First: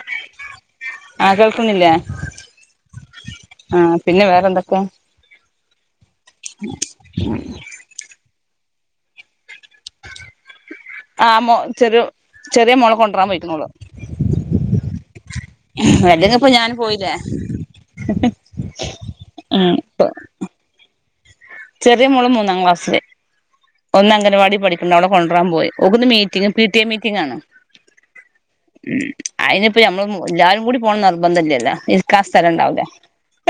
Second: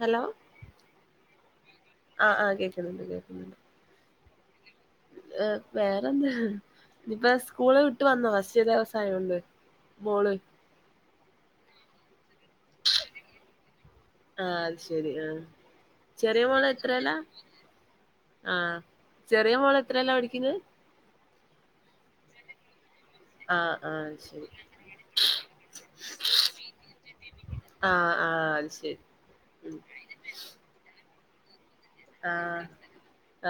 Hello ആഹ് കേൾക്കുന്നില്ലെ? ആഹ് ആഹ് കേക്ക്ന്ന്ണ്ട് കേക്ക്ന്ന്ണ്ട്. ആഹ് പിന്നെ വെറെ എന്തൊക്കെ ഏഹ് വെറെ എന്താ ഇഞ്ഞിപ്പാ സ്കൂൾ വി ട്ടു വന്നു ഫസ്റ്റ് ദെവസായോണ്ട് മോൾ ആഹ് മോ ചെറോ ചെറെ മോളെ കൊണ്ട്രാന് പോയിക്ക്ണ് ഓൾ. ആഹ് അത് ശെരി ആഹ് അല്ലെങ്കി ചെറെ ഇപ്പൊ മോൾ ഞാൻ പോയില്ലേ എത്രേലാ? ആഹ് ചെറെ ഉം മോൾ എത്രെലാ പഠിക്കിന്നെ ചെറെ മോൾ മൂന്നാം ക്ലാസിൽ ആഹ് ഒന്ന് ആഹ് ശരി അംഗൻവാടി പഠിക്ക് ഇണ്ട് അവളെ കൊണ്ട്രാ പോയി ഓക്ക് ഇന്ന് meeting P T I meeting ആണ്. ആഹ് ആഹ് അത് ശരി ഉം അയിൻ ഉം ഇപ്പം ഞമ്മെൾ മു എല്ലാരും കൂടി പോണം നിർബന്ധം ഇല്ലല്ലോ ഇരിക്കാ സ്ഥലം ആഹ് ഇണ്ടാവുലാ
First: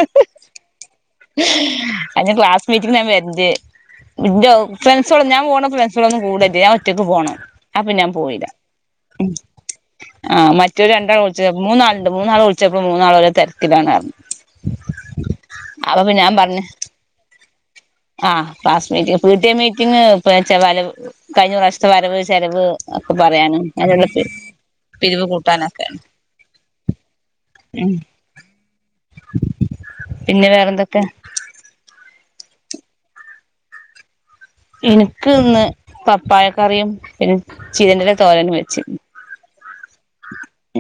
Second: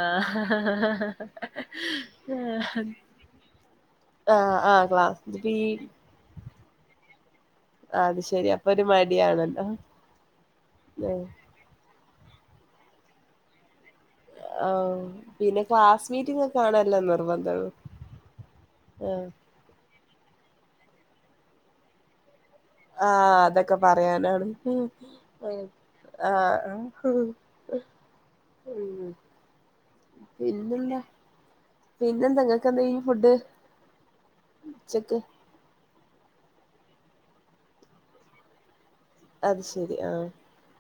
ആഹ് ആഹ് മീറ്റിംങ്ന് ഞാൻ വെര്ന്റ് ഇന്റെ ഔ ആഹ് ഫ്രണ്ട്സാൾ ഒന്നും ക്ലാസ് ഞാ ഈ പോണെ ഫ്രണ്ട്സാൾ ഒന്നും പോണ് ഇല്ലെയ് ഞാൻ ഒറ്റക്ക് പോണം അപ്പ ആ, ഞാ അത് ശെരി അപ്പ ഒര് മടിയാണല്ലോ ആഹ് മറ്റോൽ രണ്ടാളും വുൾച്ചോക്കി അപ്പ മൂന്നാൾ ഇണ്ട് മൂന്നാളെ വുൾച്ചപ്പളും മൂന്നാളും ഓരോ തെര്ക്ക്ലാണ് പർണു. ആവൂ പിന്നെ ക്ലാസ് ഞാൻ മീറ്റിങ്ങ് ഒക്കെ പറഞ്ഞു ആണല്ലോ നിർബന്ധം ഒള്ളു ആഹ് class meeting P T A meeting ഇപ്പെച്ചാ വരവ് കഴിഞ്ഞ പ്രാവ്ശ്യത്തെ വരവ് ചെലവ് ഒക്കെ ആഹ് പറയാനും അതൊക്കെ അതിനുള്ള പറയാനാണ്. ഉം പിരിവ് ഉം കൂട്ടാനൊക്കെയാണ് ആഹ് ഉം ഉം പിന്നെ വെറെ എന്തൊക്കെ പിന്നെ എന്താ ഇങ്ങെക്ക് എന്തെയ്നി ഫുഡ് ഉച്ചക്ക് എനിക്ക് ഇന്ന് പപ്പായക്കറിയും പിന്നെ ചീരന്റെ എല തോരനും വെച്ച് അത് ശെരി ആഹ്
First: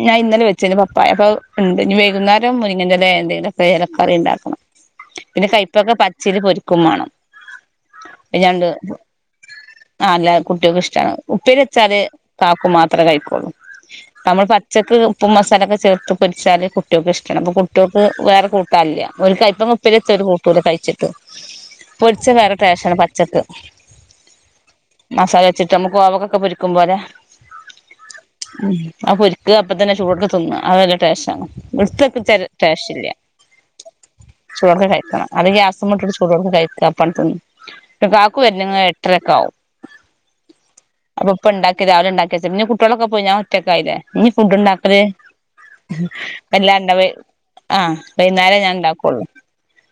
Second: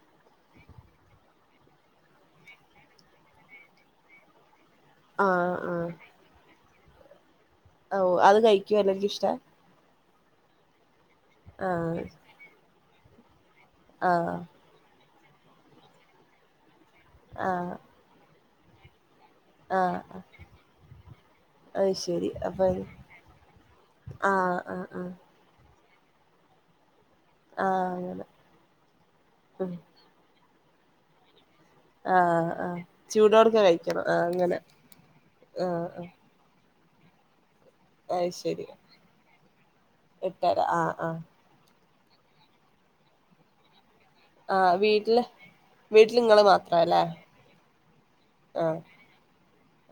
ഞാ ഇന്നലെ വെച്ചിനി പപ്പായ അപ്പ അയ് ഇണ്ട് ഇഞ്ഞ് വൈകുന്നേരം മുരിങ്ങന്റെ എലെ എന്തെലൊക്കെ എലക്കറി ഇണ്ടാക്കണം. പിന്നെ ആഹ് ആഹ് കയ്പ്പക്ക പച്ചീൽ പൊര്ക്കും മാണം. ഔ അത് പിന്നണ്ട് കഴിക്കും എല്ലാർക്കും ഇഷ്ടാ ആഹ് അല്ലാ കുട്ടിയാക്കും ഇഷ്ടാണ് അയ്. ഉപ്പേരി വെച്ചാല് ആഹ് കാക്കു മാത്രാ കഴിക്കൊള്ളു. ആഹ് നമ്മെൾ പച്ചെക്ക് ഉപ്പും മസാലൊക്കെ ചേർത്ത് പൊരിച്ചാല് കുട്ടിയാക്കും ഇഷ്ടാണ് അപ്പ ആഹ് കുട്ടിയോ ക്ക് വെറെ കൂട്ടാൻ ഇല്ല ഓൽക്ക് ക പ്പങ്ങ ഉപ്പെരി ആഹ് വെച്ചാ ഓൽ കൂട്ടുലാ കഴ്ച്ച്ട്ട് അത് ശരി പൊരിച്ചാ വെറെ അപ്പൊ ടെസ്റ്റാണ് പച്ചെക്ക് ആഹ് ആഹ് ആഹ് ച്ച്ട്ട് അമ്മെക്ക് കോവക്കൊക്കെ പൊരിക്കും പോലെ ആഹ് അങ്ങനെ ആഹ് പൊരിക്കാ അപ്പ ഉം തെന്നെ ചൂടൊട്ക്കെ തിന്നാ അത് നല്ല ടെസ്റ്റാ ഇട്ത്ത് വെപ്പിച്ചാ ആഹ് ആഹ് ടെസ്റ്റ് ഇല്ലാ ചൂടോട്ക്കെ കഴിക്കണം ആഹ് അങ്ങനെ ചൂടൊട്ക്കെ കഴിക്കെണം അല്ലെങ്കി ആഹ് ഗ്യാസ്മെട്ട് ആഹ് ചൂ ചൂടൊട്ക്കെ കഴിക്കാ അപ്പാണ്ട് തിന്ന ഇന്റെ അത് കാക്കു ശരി വെര്ണെങ്കി എട്ടര ഒക്കെ ആവും എട്ടര ആഹ് ആഹ് അപ്പം ഇപ്പം ഇണ്ടാക്കെ രാവിലെ ഇണ്ടാക്കി വെച്ച്ണ് ഇഞ്ഞ് കുട്ടിയാളൊക്കെ പോയി ഞാൻ ഒറ്റെക്ക് ആയിലെ ഇഞ്ഞ് ഫുഡ് ആഹ് ഇണ്ടാക്കെൽ വീട്ടില് വീട്ടില് ഇങ്ങള് വെല്ലാണ്ടെ മാത്രാല്ലേ വെെ ആഹ് വൈന്നാരെ ഞാ ആഹ് ഇണ്ടാക്കൊള്ളു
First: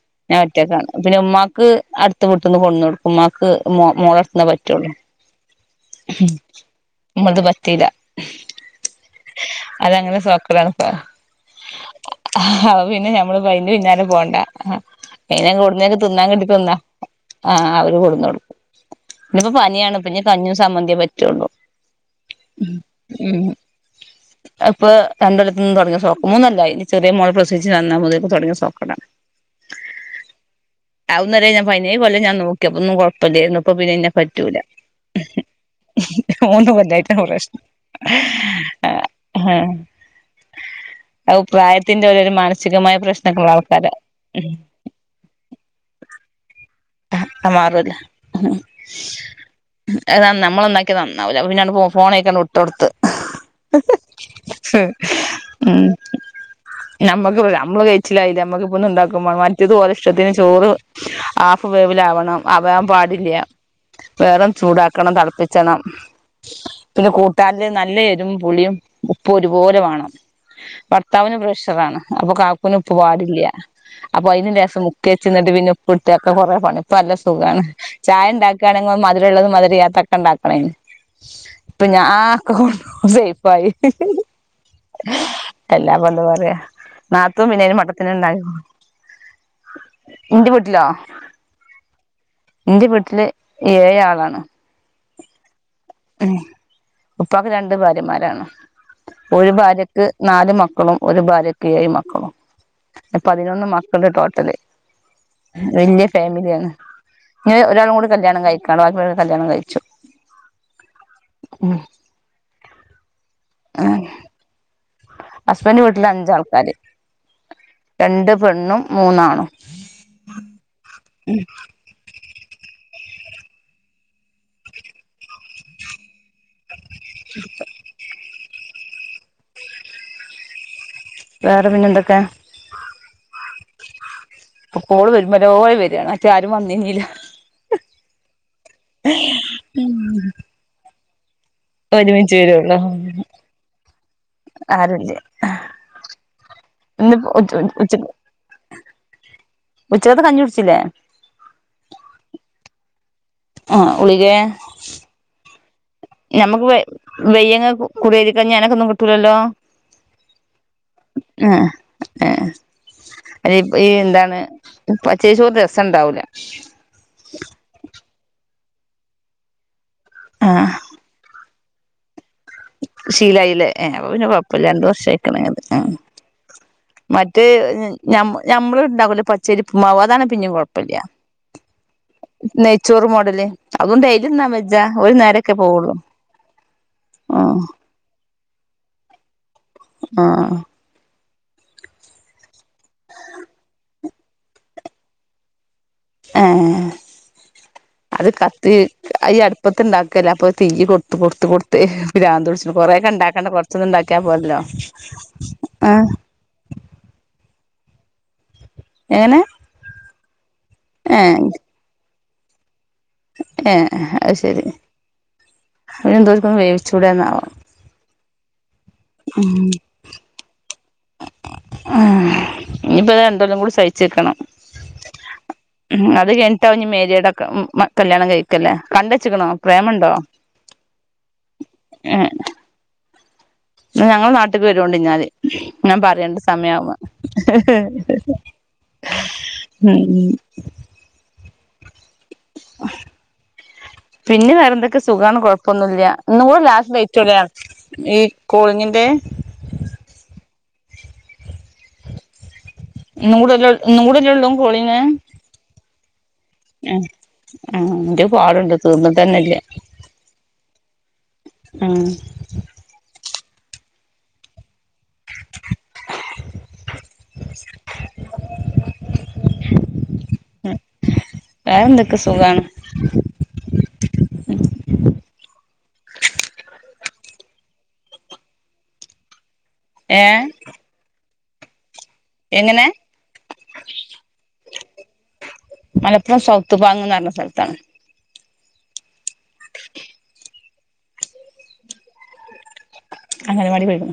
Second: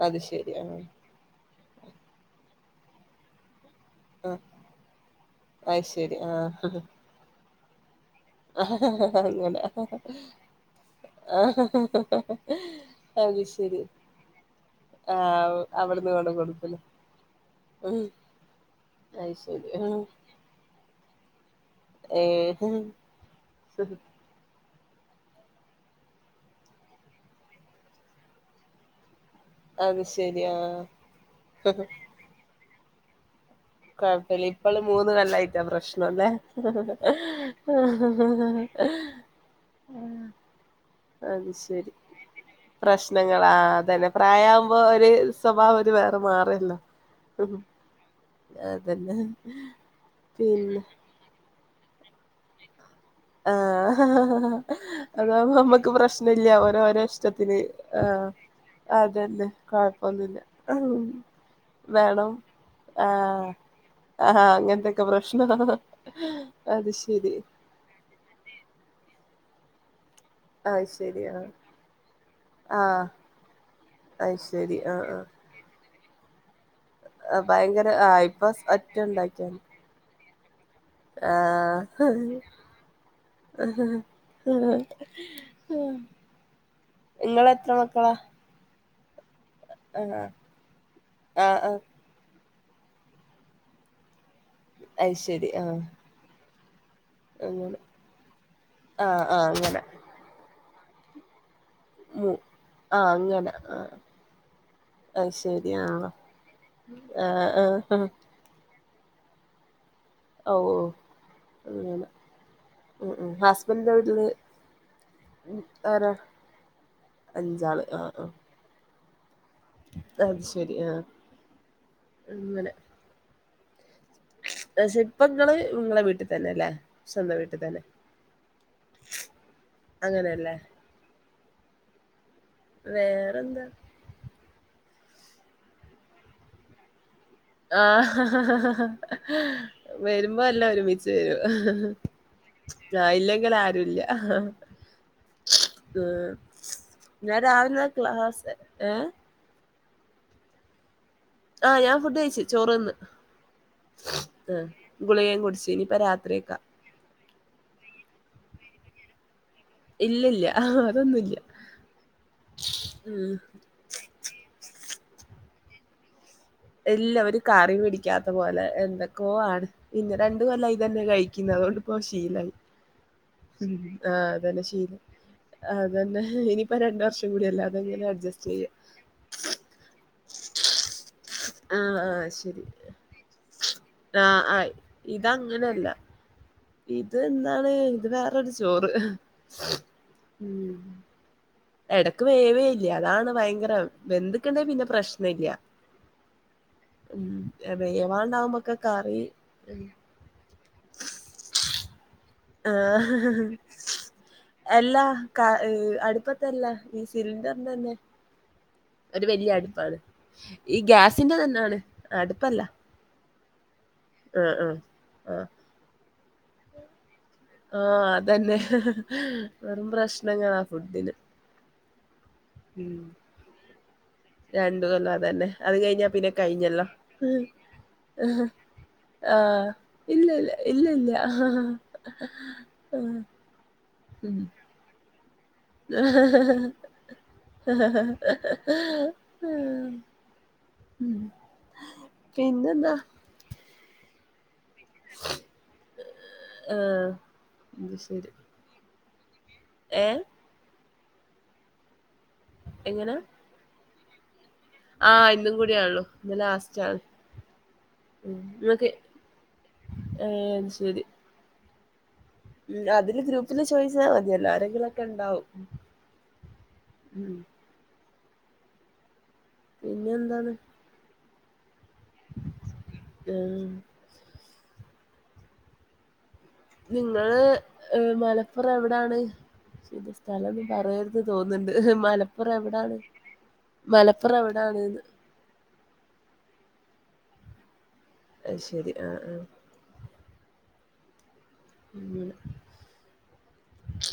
അത് ശരിയാ കുട്ടിയാക്ക് അങ്ങനെ പിന്നെ ഉമ്മാക്ക് അട്ത്ത വീട്ട്ന്ന് കൊട്ന്നൊട് ഉമ്മാക്ക് മോ മോളെ ആഹ് അട്ത്ത്ന്നാ പറ്റൊള്ളു അത് ശരി ആഹ് ഇമ്മെൾത് പറ്റീലാ. അങ്ങനെ അത് അങ്ങനെ ഒര സോഹ്ക്കെടാണ് ഇപ്പോ ആഹ് അഹ് പിന്നെ ഞമ്മെൾ അത് ഇപ്പ അയിന്റെ ശരി പിന്നാലെ പോണ്ടാ അയിന ആഹ് ങ്ങള് എവിടെന്നെങ്കി അവിടുന്ന് തിന്നാൻ കൊണ്ട് കിട്ടി തിന്നാ കൊടുക്കുന്നു ആഹ അവര് ഉം കൊടുന്നോടുക്കും. അത് ശരി ആ കഞ്ഞിം സമ്മന്തിയേ പറ്റുള്ളു. ഏ ഹു ഹ് ഹ് അത് ഇപ്പോ രണ്ടൊല്ലത്തിന്‌ തൊടങ്ങിയ സൊഖ മൂന്നല്ലായി ചെറിയ മോള് പ്രസവിച്ച് വന്നത് മുതൽ തുടങ്ങിയ സോഖക്കേടാ. അത് ശരിയാ ആ ഹ ഹ ഇക്കൊല്ലം ഞാൻ നോ കൊഴപ്പില്ല ഇപ്പള് മൂന്ന് കൊല്ലായിട്ടാ പ്രശ്നല്ലേ മൂന്ന് ഹ ഹ കൊല്ലായിട്ടാണ് ഹ ഹാ ഹ ഹ ഹ ഹാ ഹേ അത് പ്രായത്തിന്റെ ഓരോരോ മാനസികമായ പ്രശ്നൊക്കെ ഉള്ള ആൾക്കാര ഹും പ്പോ ഒര് സ്വഭാവം ഒരു വേറെ മാറിയല്ലോ. ഹ മാറുല്ലോ ഹ് ഹ് അത നമ്മള് പിന്നെ നന്നാക്കിയാ ' [unintelligible] 'പിന്നാണ്ട് ഫോണ വൈക്കണ്ട് വിട്ട് കൊടുത്ത്. ആഹ് അതാവുമ്പോ ഉം നമ്മക്ക് പ്രശ്നല്ല്യ ഓര് ഓരെ ഇഷ്ടത്തിന് ആഹ്. ഒന്ന്ണ്ടാക്കും മ അതന്നെ മറ്റത് ഓലെ ഇഷ്ടത്തിന് കൊഴപ്പൊന്നുല്ല ചോറ് ആഫ് വേവ് വേണം വിലാവണം, ആവാൻ പാടില്ല. ആഹ് ആഹ് വേറം അങ്ങനത്തൊക്കെ ചൂടാക്കണം പ്രശ്നാ തിളപ്പിച്ചണം അത് പിന്നെ. ശരി കൂട്ടാന് നല്ല എരും പുളിം ഉപ്പും ഒരുപോലെ വാണം. അത് ശരി ഭർത്താവിന് ആഹ് പ്രഷറാണ് അപ്പോ കാക്കുന് ഉപ്പ് ആഹ് പാടില്ല. അപ്പൊ അത് അതിന് ശരി രേസം ആഹ് ആഹ് മുക്കേച്ചിന്നിട്ട് പിന്ന ഉപ്പ് ട്ട് കൊറെ പണിയ. പ്പ നല്ല ആഹ് സുഖാണ്, ഭയങ്കര ആഹ് ചായ ഇപ്പൊ ഒറ്റ ഉണ്ടാക്കാണെങ്കിൽ ഉണ്ടാക്കിയ മധുരള്ളതും മതി മധുരല്ലാത്തതും ക്ക ഉണ്ടാക്കണം നി പിന്നെ ആ കുറച്ചു ഹി ഹി ആഹ് എല്ലാപ്പൊ എന്താ പറയാ ഇങ്ങള് നാത്തുൻ പിന്നെ അയിന് മട്ടത്തിനന്നെ അതാ ആഹ് ആഹ് എന്റെ വീട്ടില് ഏഴ് ആളാണ്. അയ്ശരി ആഹ്. ഉം ഉപ്പാക്ക് രണ്ട് അങ്ങനെ ഭാര്യമാരാണ്. ആഹ് ആഹ് ഒരു അങ്ങനെ ഭാര്യക്ക് നാല് മക്കളും ഒരു ഭാര്യക്ക് ഏഴ് മൂ മക്കളും, ആഹ് അങ്ങനെ പതിനൊന്ന് ആഹ് മക്കള് ടോട്ടല്. അത് ശരി വലിയ ആഹ് ഫാമിലിയാണ്. ഞ്ഞ് ആഹ് ഒരാളും കൂടി ആഹ് കല്യാണം കഴിക്കാണ്ട് ബാക്കി ഉള്ളോര് കല്യാണം കഴിച്ചു. ഓ ഓ അങ്ങനെ ഉം ഉം ഹസ്ബൻഡിന്റെ വീട്ടില് ഹസ്ബൻഡ് വീട്ടില് ആരാ അഞ്ചാൾക്കാര്, അഞ്ചാള് ആഹ് രണ്ട് പെണ്ണും മൂന്ന് ആണും. അത് ശരി ആഹ് അങ്ങനെ പക്ഷേ ഇപ്പങ്ങള് നിങ്ങളെ വീട്ടിൽ തന്നെ അല്ലേ സ്വന്തം വീട്ടിൽ തന്നെ. അങ്ങനെല്ലേ. വേറെ പിന്നെ എന്തൊക്കെ? വേറെന്താ? ഓള് വരുമ്പോലോലെ വരാണ് മറ്റത് ആരും വന്നില്ലങ്കിലോ. ആ ഹ ഹ ഹ വരുമ്പോ എല്ലും ഒരുമിച്ച്. ച്ച് വരും ഒരുമിച്ച് വരുള്ളൂ ഞാ ഇല്ലെങ്കിൽ ആരുല്ല്യ. ആരുല്ല അ ഇന്ന് ഞാൻ ഉച്ച രാവിലെ ആ ക്ലാസ് ഏ ഉച്ചകത്തെ കഞ്ഞി കുടിച്ചിലേ? ആഹ് ഞാൻ ഫുഡ് കഴിച്ച് ചോറ് തിന്ന്. ആ ഗുളികേ ആഹ് ഗുളികയും കുടിച്ചിനി. ഞമ്മക്ക് വയ് വയ്യങ്കി കുറിയരി കഞ്ഞി അങ്ങനൊന്നും കിട്ടൂലല്ലോ. ഇല്ല ഇല്ല അതൊന്നും ഇല്ല ആ ഏ ഉം. അല്ല ഈ എന്താണ് പച്ചേരി ചോർ രസണ്ടാവൂല. ഇല്ല ഒരു കറി പിടിക്കാത്ത പോലെ എന്തൊക്കൊ ആണ്. പിന്നെ രണ്ട് ആ കൊല്ലായി ഇതന്നെ കഴി ക്കന്ന കൊണ്ട് ഇപ്പോ ശീലായി. ശീലായില്ലേ ഉം അപ്പോ ആഹ് പിന്നെ അതന്നെ കൊഴപ്പല്യ രണ്ട് ശീലം വർഷായിക്ക്ണേത് അതന്നെ ഇനിയിപ്പ രണ്ട് വർഷം മറ്റേ കൂടിയല്ലേ അതങ്ങനെ ഞമ്മ അഡ്ജസ്റ്റ് ചെയ്യാ ഞമ്മളുണ്ടാക്കൂലേ പച്ചരിഉപ്പുമാവ് അതാണ് പിന്നേം കൊഴപ്പല്ല്യ. ആഹ് ആഹ് ശരി നെയ്ച്ചോറ് മോഡല് അതും ആഹ് ആഹ് ഡെയ്ലിതിന്നാൻപറ്റില്ലാ ഒരു നേരമൊക്കെ ഇതങ്ങനല്ല പോവുള്ളു ഇത് എന്താണ് ഇതുവേറൊരു ചോറ് ആഹ് ഉം എടക്ക് വേവയില്ല അതാണ് ഭയങ്കരം വെന്തിട്ടുണ്ടേൽ പിന്നേം പ്രശ്നമില്ല ആ അത് കത്തി വേവാണ്ടാവുമ്പൊക്കെ കറി ഈ അടുപ്പത്തിണ്ടാ ക്കല്ലാ അപ്പൊ തീ കൊടുത്ത് കൊടുത്ത് കൊടുത്ത് പ്രാന്ത് പിടിച്ചു കൊറേക്കെ ആഹ് ഉണ്ടാക്കണ്ടു കൊറച്ചൊന്നും ഒണ്ടാക്കിയാ പോരല്ലോ ആ ഇതല്ല ഈ സിലിണ്ടറിന്റെ തന്നെ ഒരു എങ്ങനെ വലൃ അടുപ്പാണ് ഈ ഏഹ് ഗ്യാസിന്റെതന്നാണ് അടുപ്പല്ല ഏ അത് ആഹ് ശെരി ആഹ് ആഹ് പിന്നെ എന്തോരിക്കൊന്ന് വേവിച്ചുടാർന്നോ ആ അതന്നെ വെറും പ്രശ്നങ്ങളാ ഫുഡിന് ആ ഉം ഇനിയിപ്പത് രണ്ടുകൊല്ലം കൂടി സഹിച്ചുനിക്കണം രണ്ടു കൊല്ലം അതന്നെ അത് കഴിഞ്ഞാ അത് പിന്നെ കഴിഞ്ഞിട്ടാവാം കഴിഞ്ഞല്ലോ നി മേരിടൊക്കെ മാ കല്യാണം കഴിക്കല്ലേ കണ്ടുച്ചക്കണോ ആഹ് പ്രേമുണ്ടോ ഹാ ഞങ്ങളുടെ നാട്ടുക്ക് വരുവൊണ്ടി ഞ്ഞാതി ഞാൻ പറയൊണ്ട് സമയാകുമ്പോ ഉം ഉം എന്തുണ്ട് പിന്നെ വേറെ എന്തൊക്കെ സുഖാണ് കൊഴപ്പൊന്നുല്ലൃ ഇന്നും കൂടെ ലാസ്റ്റ് ആഹ് ഡേറ്റൊലൃ ഈ കോളിങ്ങിൻ്റെ ഏ ഇന്നുകൂടെല്ലേ ഇന്നും കൂടെല്ലേയുള്ളൂ ആ ഇന്നും കൂടിയേയുള്ളു ഇന്ന് ലാസ്റ്റാണ് ആ എൻറ്റെ ഉം പാടൊണ്ട് ഇങ്ങക്ക് തീർന്നട്ടു തന്നെയില്ല ഏഹ് അത് ശരി ആ ഉം അതില് ഗ്രൂപ്പില് ചോയിച്ചാ മതിയല്ലോ ആരെങ്കിലുമൊക്കെയുണ്ടാവും ഉം [inaudible] പിന്നെയെന്താണ് വേറെന്തൊക്കെ സുഖാണ് ആഹ് നിങ്ങള് മലപ്പുറം എവിടെയാണ് ശ്ത് ഏഹ് സ്ഥലം ഒന്നും പറയരുത് ക്ക് തോന്നുന്നുണ്ട് മലപ്പുറം എങ്ങനെ എവിടാണ് മലപ്പുറം എവിടെയാണെന്ന് ! ! ! ! ! ! ! ! ! ! അയ്ശെരി ആ ആ [inaudible] [unintelligible] അംഗനവാടി കഴിഞ്ഞു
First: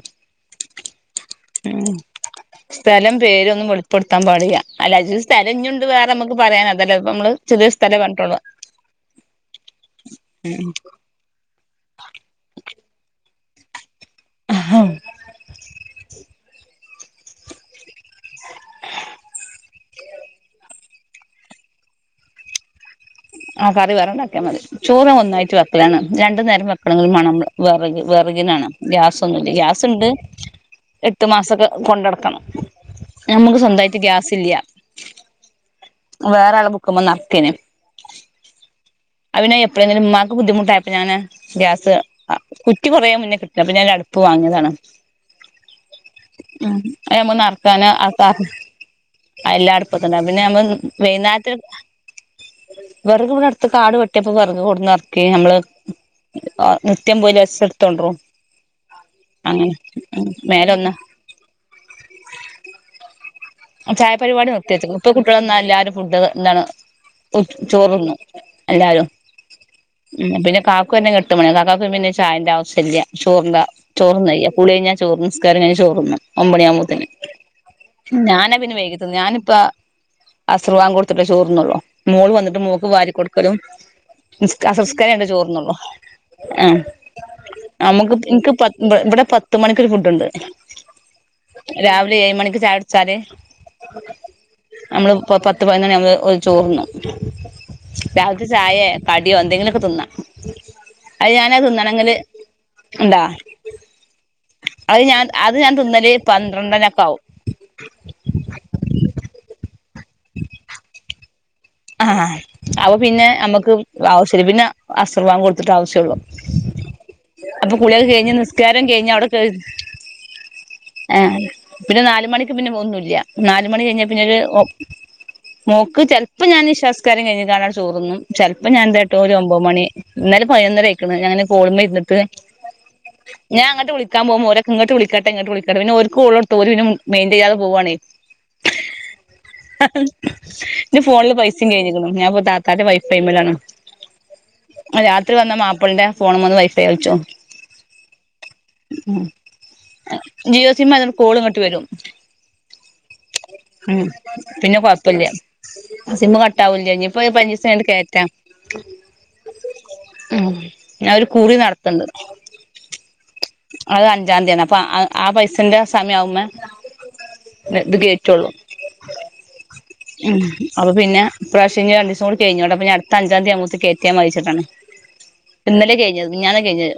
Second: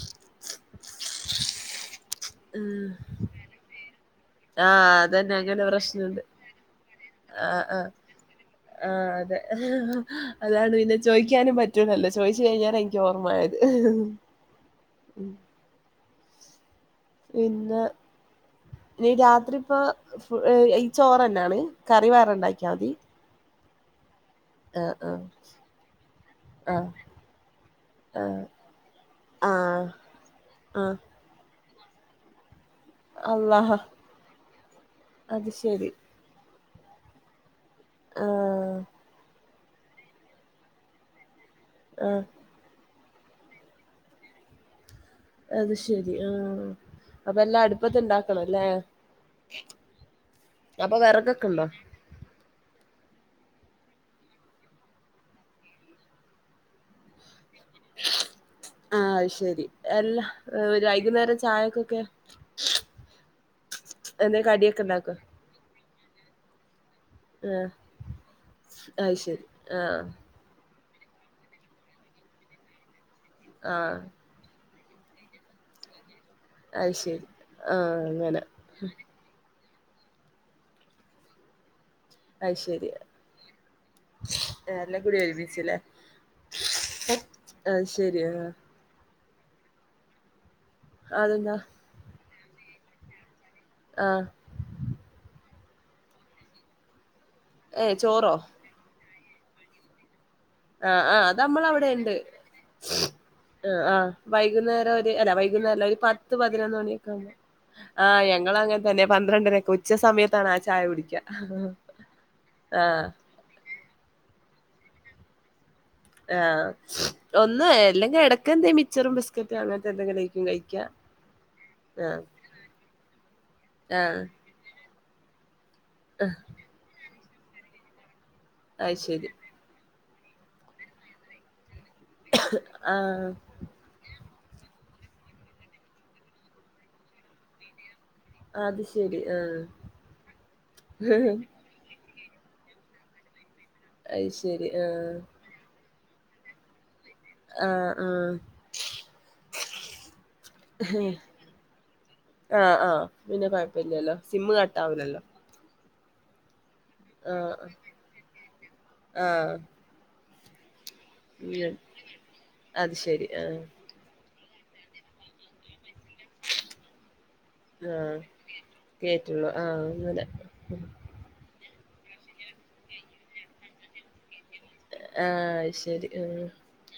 ഉം ആഹ് സ്ഥലം പേരൊന്നും വളിപ്പെടുത്താൻ പാടില്ല ആഹ് അല്ല ഇത് അതന്നെ സ്ഥലം അങ്ങനെ ഇനിയൊണ്ട് വേറെ പ്രശ്നണ്ട് നമുക്ക് പറയാനാ വല്ല ഇപ്പമ്മള് ചെറിയ സ്ഥലേ പറഞ്ഞിട്ടൊള്ളൂ ആ അതെ അതാണുപിന്നെ ചോയിക്കാനും പറ്റൂലല്ലോ ചോയിച്ചുകഴിഞ്ഞാണ് എനിക്ക് ഓർമ്മയായത് പിന്നെ നീ രാത്രിപ്പോ ഫു ഏ ഇ ചോറ് തന്നാണ് കറിവേറൊണ്ടാക്കിയാ മതി ആ കറി വേറൊണ്ടാക്കിയാമതി ആഹ് ചോറ് ആഹ് ഒന്നായിട്ടുവെക്കലാണ് രണ്ടുനേരം വെക്കണമെങ്കും മണം വെറക് ആഹ് വെറകിനാണ് ഗ്യാസ് ആഹ് ഒന്നൂല്ല ആഹ് ഗ്യാസൊണ്ട് ആഹ് - പത്ത് മാസമൊക്കെ കൊണ്ട നടക്കണം നമുക്ക് സ്വന്തമായിട്ട് ഗ്യാസ് ഇല്ല. അത്ശെരി. വേറെ ആള് ബുക്ക്മ്മെ നറക്കേന് ആഹ് അത് പിന്നെ എപ്പഴെങ്കിലും ഉമ്മാക്ക് ബുദ്ധിമുട്ടായപ്പോ ഞാന് ഗ്യാസ് ആഹ് അ കുറ്റി കുറേ മുന്നെ കിട്ട അപ്പൊ ഞാൻ അടുപ്പ് വാങ്ങിയതാണ്. അത് ശരി ആ ഉം അത് അപ്പ എല്ലാം അടുപ്പത്ത് ഇണ്ടാക്കണം ല്ലേ? എല്ലാം അടിപ്പത്തിണ്ടകും പിന്നെ നമ്മൾ വിറകൊക്കെ വൈകുന്നാട്ട ഉണ്ടോ വെറക് ഇവിടെ അടുപ്പ കാട് വെട്ടിയപ്പോ വിറക് കൊടുന്ന് എർക്കി നമ്മള് നിത്യം പോല ആഹ് അയ്ശരി എല്ല ഒരു മേലൊന്ന് വൈകുന്നേരം ചായക്കൊക്കെ? [unintelligible] എന്തേ ചായപരിപാടി കടിയൊക്കെ നിർത്തെച്ച് ഇപ്പ ഉണ്ടാക്കോ കുട്ടികളന്ന എല്ലാവരും ഫുഡ് എന്താണ് ആഹ് ചോറുന്നും എല്ലാരും അത് ശരി ആഹ് ഉം പിന്നെ കാപ്പി ഇക്കും പിന്നെ എട്ട് മണ്യാ കാക്കാക്കും പിന്നെ ചായന്റെ ആവശ്യല്ല ആഹ് ചോറ്ന്നാ ചെയ്യാ കുളി കഴിഞ്ഞാൽ- ചോറ് നസ്കാരം കഴിഞ്ഞാ ചോറിന്നും അത് ഒമ്പതുണിയാവുമ്പത്തിന് ശരി ആഹ് അങ്ങനെ ഞാൻ [unintelligible] ഞാനിപ്പ അസറ്ബാങ്ക് കൊടുത്തിട്ടേ ചോറിന്നുള്ളൂ മോള് വന്നിട്ട് അത് മോക്ക് ശരി വാരി കൊട്ക്കലും- അസ്റ് എല്ലാം നിസ്‌കാരം കൂടി കഴിഞ്ഞട്ടാ ചോറിന്നുള്ളു ഒരുമിച്ചല്ലേ ആഹ് അത് നമുക്ക് ശരി ആഹ് ഇൻക്ക് പ ഇവ്ടെ പത്ത് മണിക്കുരു ഫുഡുണ്ട്- അതെന്താ? രാവിലെ ഏഴ് മണിക്ക് ചായുടിച്ചാല്- ആഹ് നമ്മള് പത്ത് പയിനന്ന്മണി ആവുമ്പൊ ഓല് ചോറ്ന്നു ഏഹ് ചോറോ രാവിൽത്തെ ചായെ കടിയോ എന്തെങ്കിലൊക്കെ തിന്നാ ആഹ് ആഹ് അത് നമ്മള അവിടെ ഞാനാതിന്നണെങ്കില് ഉണ്ട് ഇണ്ടാ- ആഹ് ആഹ് വൈകുന്നേരം ഒരു അല്ല ഞാൻ വൈകുന്നേരല്ല ഒരു തിന്നല് പത്ത് പതിനൊന്ന് പന്ത്രണ്ടരൊക്കെ മണിയൊക്കെ ആവും ആവുമ്പോ ആഹ് ഞങ്ങൾ അങ്ങൻതന്നെ പന്ത്രണ്ടരക്ക് ഉച്ച സമയത്താണ് ആ ചായ കുടിക്ക അ-അ- ആഹ് അപ്പൊ ആഹ് പിന്നെ നമക്ക് ആവശ്യല്ല പിന്നെ അസ്ർഭാങ്ക് കൊടുത്തട്ടാ ആവശ്യുള്ളു. ആഹ് ഒന്ന് എല്ലെങ്കി കഴിഞ്ഞ് ഇടക്ക എന്തെ നിസ്കാരം കഴിഞ്ഞ് മിച്ചറും അവിടെ കേ ബിസ്കറ്റും അങ്ങനത്തെ എന്തെങ്കിലേർക്കും കഴിക്കാ- ഏഹ് പിന്നെ ആഹ് നാല് മണിക്ക് പിന്നെ ഒന്നുല്ല നാല് മണി കഴിഞ്ഞാൽ പിന്നെ ആഹ് ഒരു ഒ മോക്ക് ചെൽപ്പോ ഞാൻ ഇഷാനിസ്കാരം കഴിഞ്ഞ്കാണ്ടങ്ങണ്ട് ചോറന്നും ചെൽപ്പൊ ഞാൻ അത് എന്ത് കാട്ടും ശരി ഒരു ഒൻമ്പത് മണി ഇന്നലെ പതിനൊന്നര ആയക്കണ് ഞാന് കോള്മ്മെ ഇര്ന്നട്ട് ആഹ്- ഞാ അങ്ങട്ട് വിളിക്കാൻ പോവ്‌മ്പോ ഓരൊക്കെ ഇങ്ങട്ട് വിളിക്കട്ടെങ്ങട്ട് വിളിക്കട്ടെ പിന്നോർക്ക് കോള്ട്ടും ഒര് പിന്നെ മെയിന്റിയ്യാതെ പോവാണേ അത് ശരി ൻ്റെ ഫോണില് ആഹ് പൈസ സേം കഴിഞ്ഞക്കുണു ഞാന്പ്പൊ താത്താൻ്റെ വൈഫൈമ്മലാണ് അത് ശരി ആഹ് രാത്രി വന്ന മാപ്പൾന്റെ ഫോണ് മ്മന്ന് വൈഫൈ വലിച്ചും നോക്കി- ആഹ് ആഹ് ജിയോ സിം ആയതോണ്ട് കോള് ഇങ്ങട്ട് വരും- ആഹ് ആഹ് പിന്നെ ഉം കുഴപ്പില്ലല്ലോ സിമ്മ് പിന്നെ കട്ട് ആവുലല്ലോ? കൊഴപ്പല്ല സിമ്മ് കട്ടാവുല്ല ഇനിപ്പൊ പഞ്ചീസം ആഹ് കയ്ഞ്ഞ്ട്ട് കേറ്റാം ആഹ് ഉം ഞാ ഒരു കുറി ഉം നടത്ത്ണ്ട് അത് ശരി ആഹ് അത് അഞ്ചാം തിയാണ് അപ്പ ആ പൈസന്റെ സമയം ആവുമ്മെ ഇത് ആഹ് കേറ്റുള്ളു കേറ്റുള്ളൂ ആഹ് അങ്ങനെ അപ്പൊ പിന്നെ ഇപ്രാവശ്യം ഇങ്ങനെ ഡിസ്വല്ട്ടി കഴിഞ്ഞോട്ടെ അപ്പഞ്ഞി അടുത്ത അഞ്ചാന്തി ആകുമ്പേത്തിന് കേറ്റ്യാമതിച്ചിട്ടാണ്. ആഹ് ശരി. ആഹ് കഴിഞ്ഞത്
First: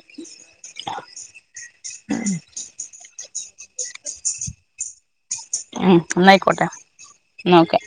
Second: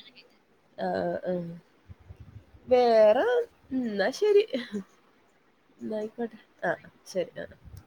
ആഹ് അഹ് വേറെ ന്നാ ശെരി. ഉം ഇന്നാ ന്നായിക്കോട്ടെ ആയിക്കോട്ടെ ആഹ് ശരിന്നാ ഇന്നാ ഓക്കെ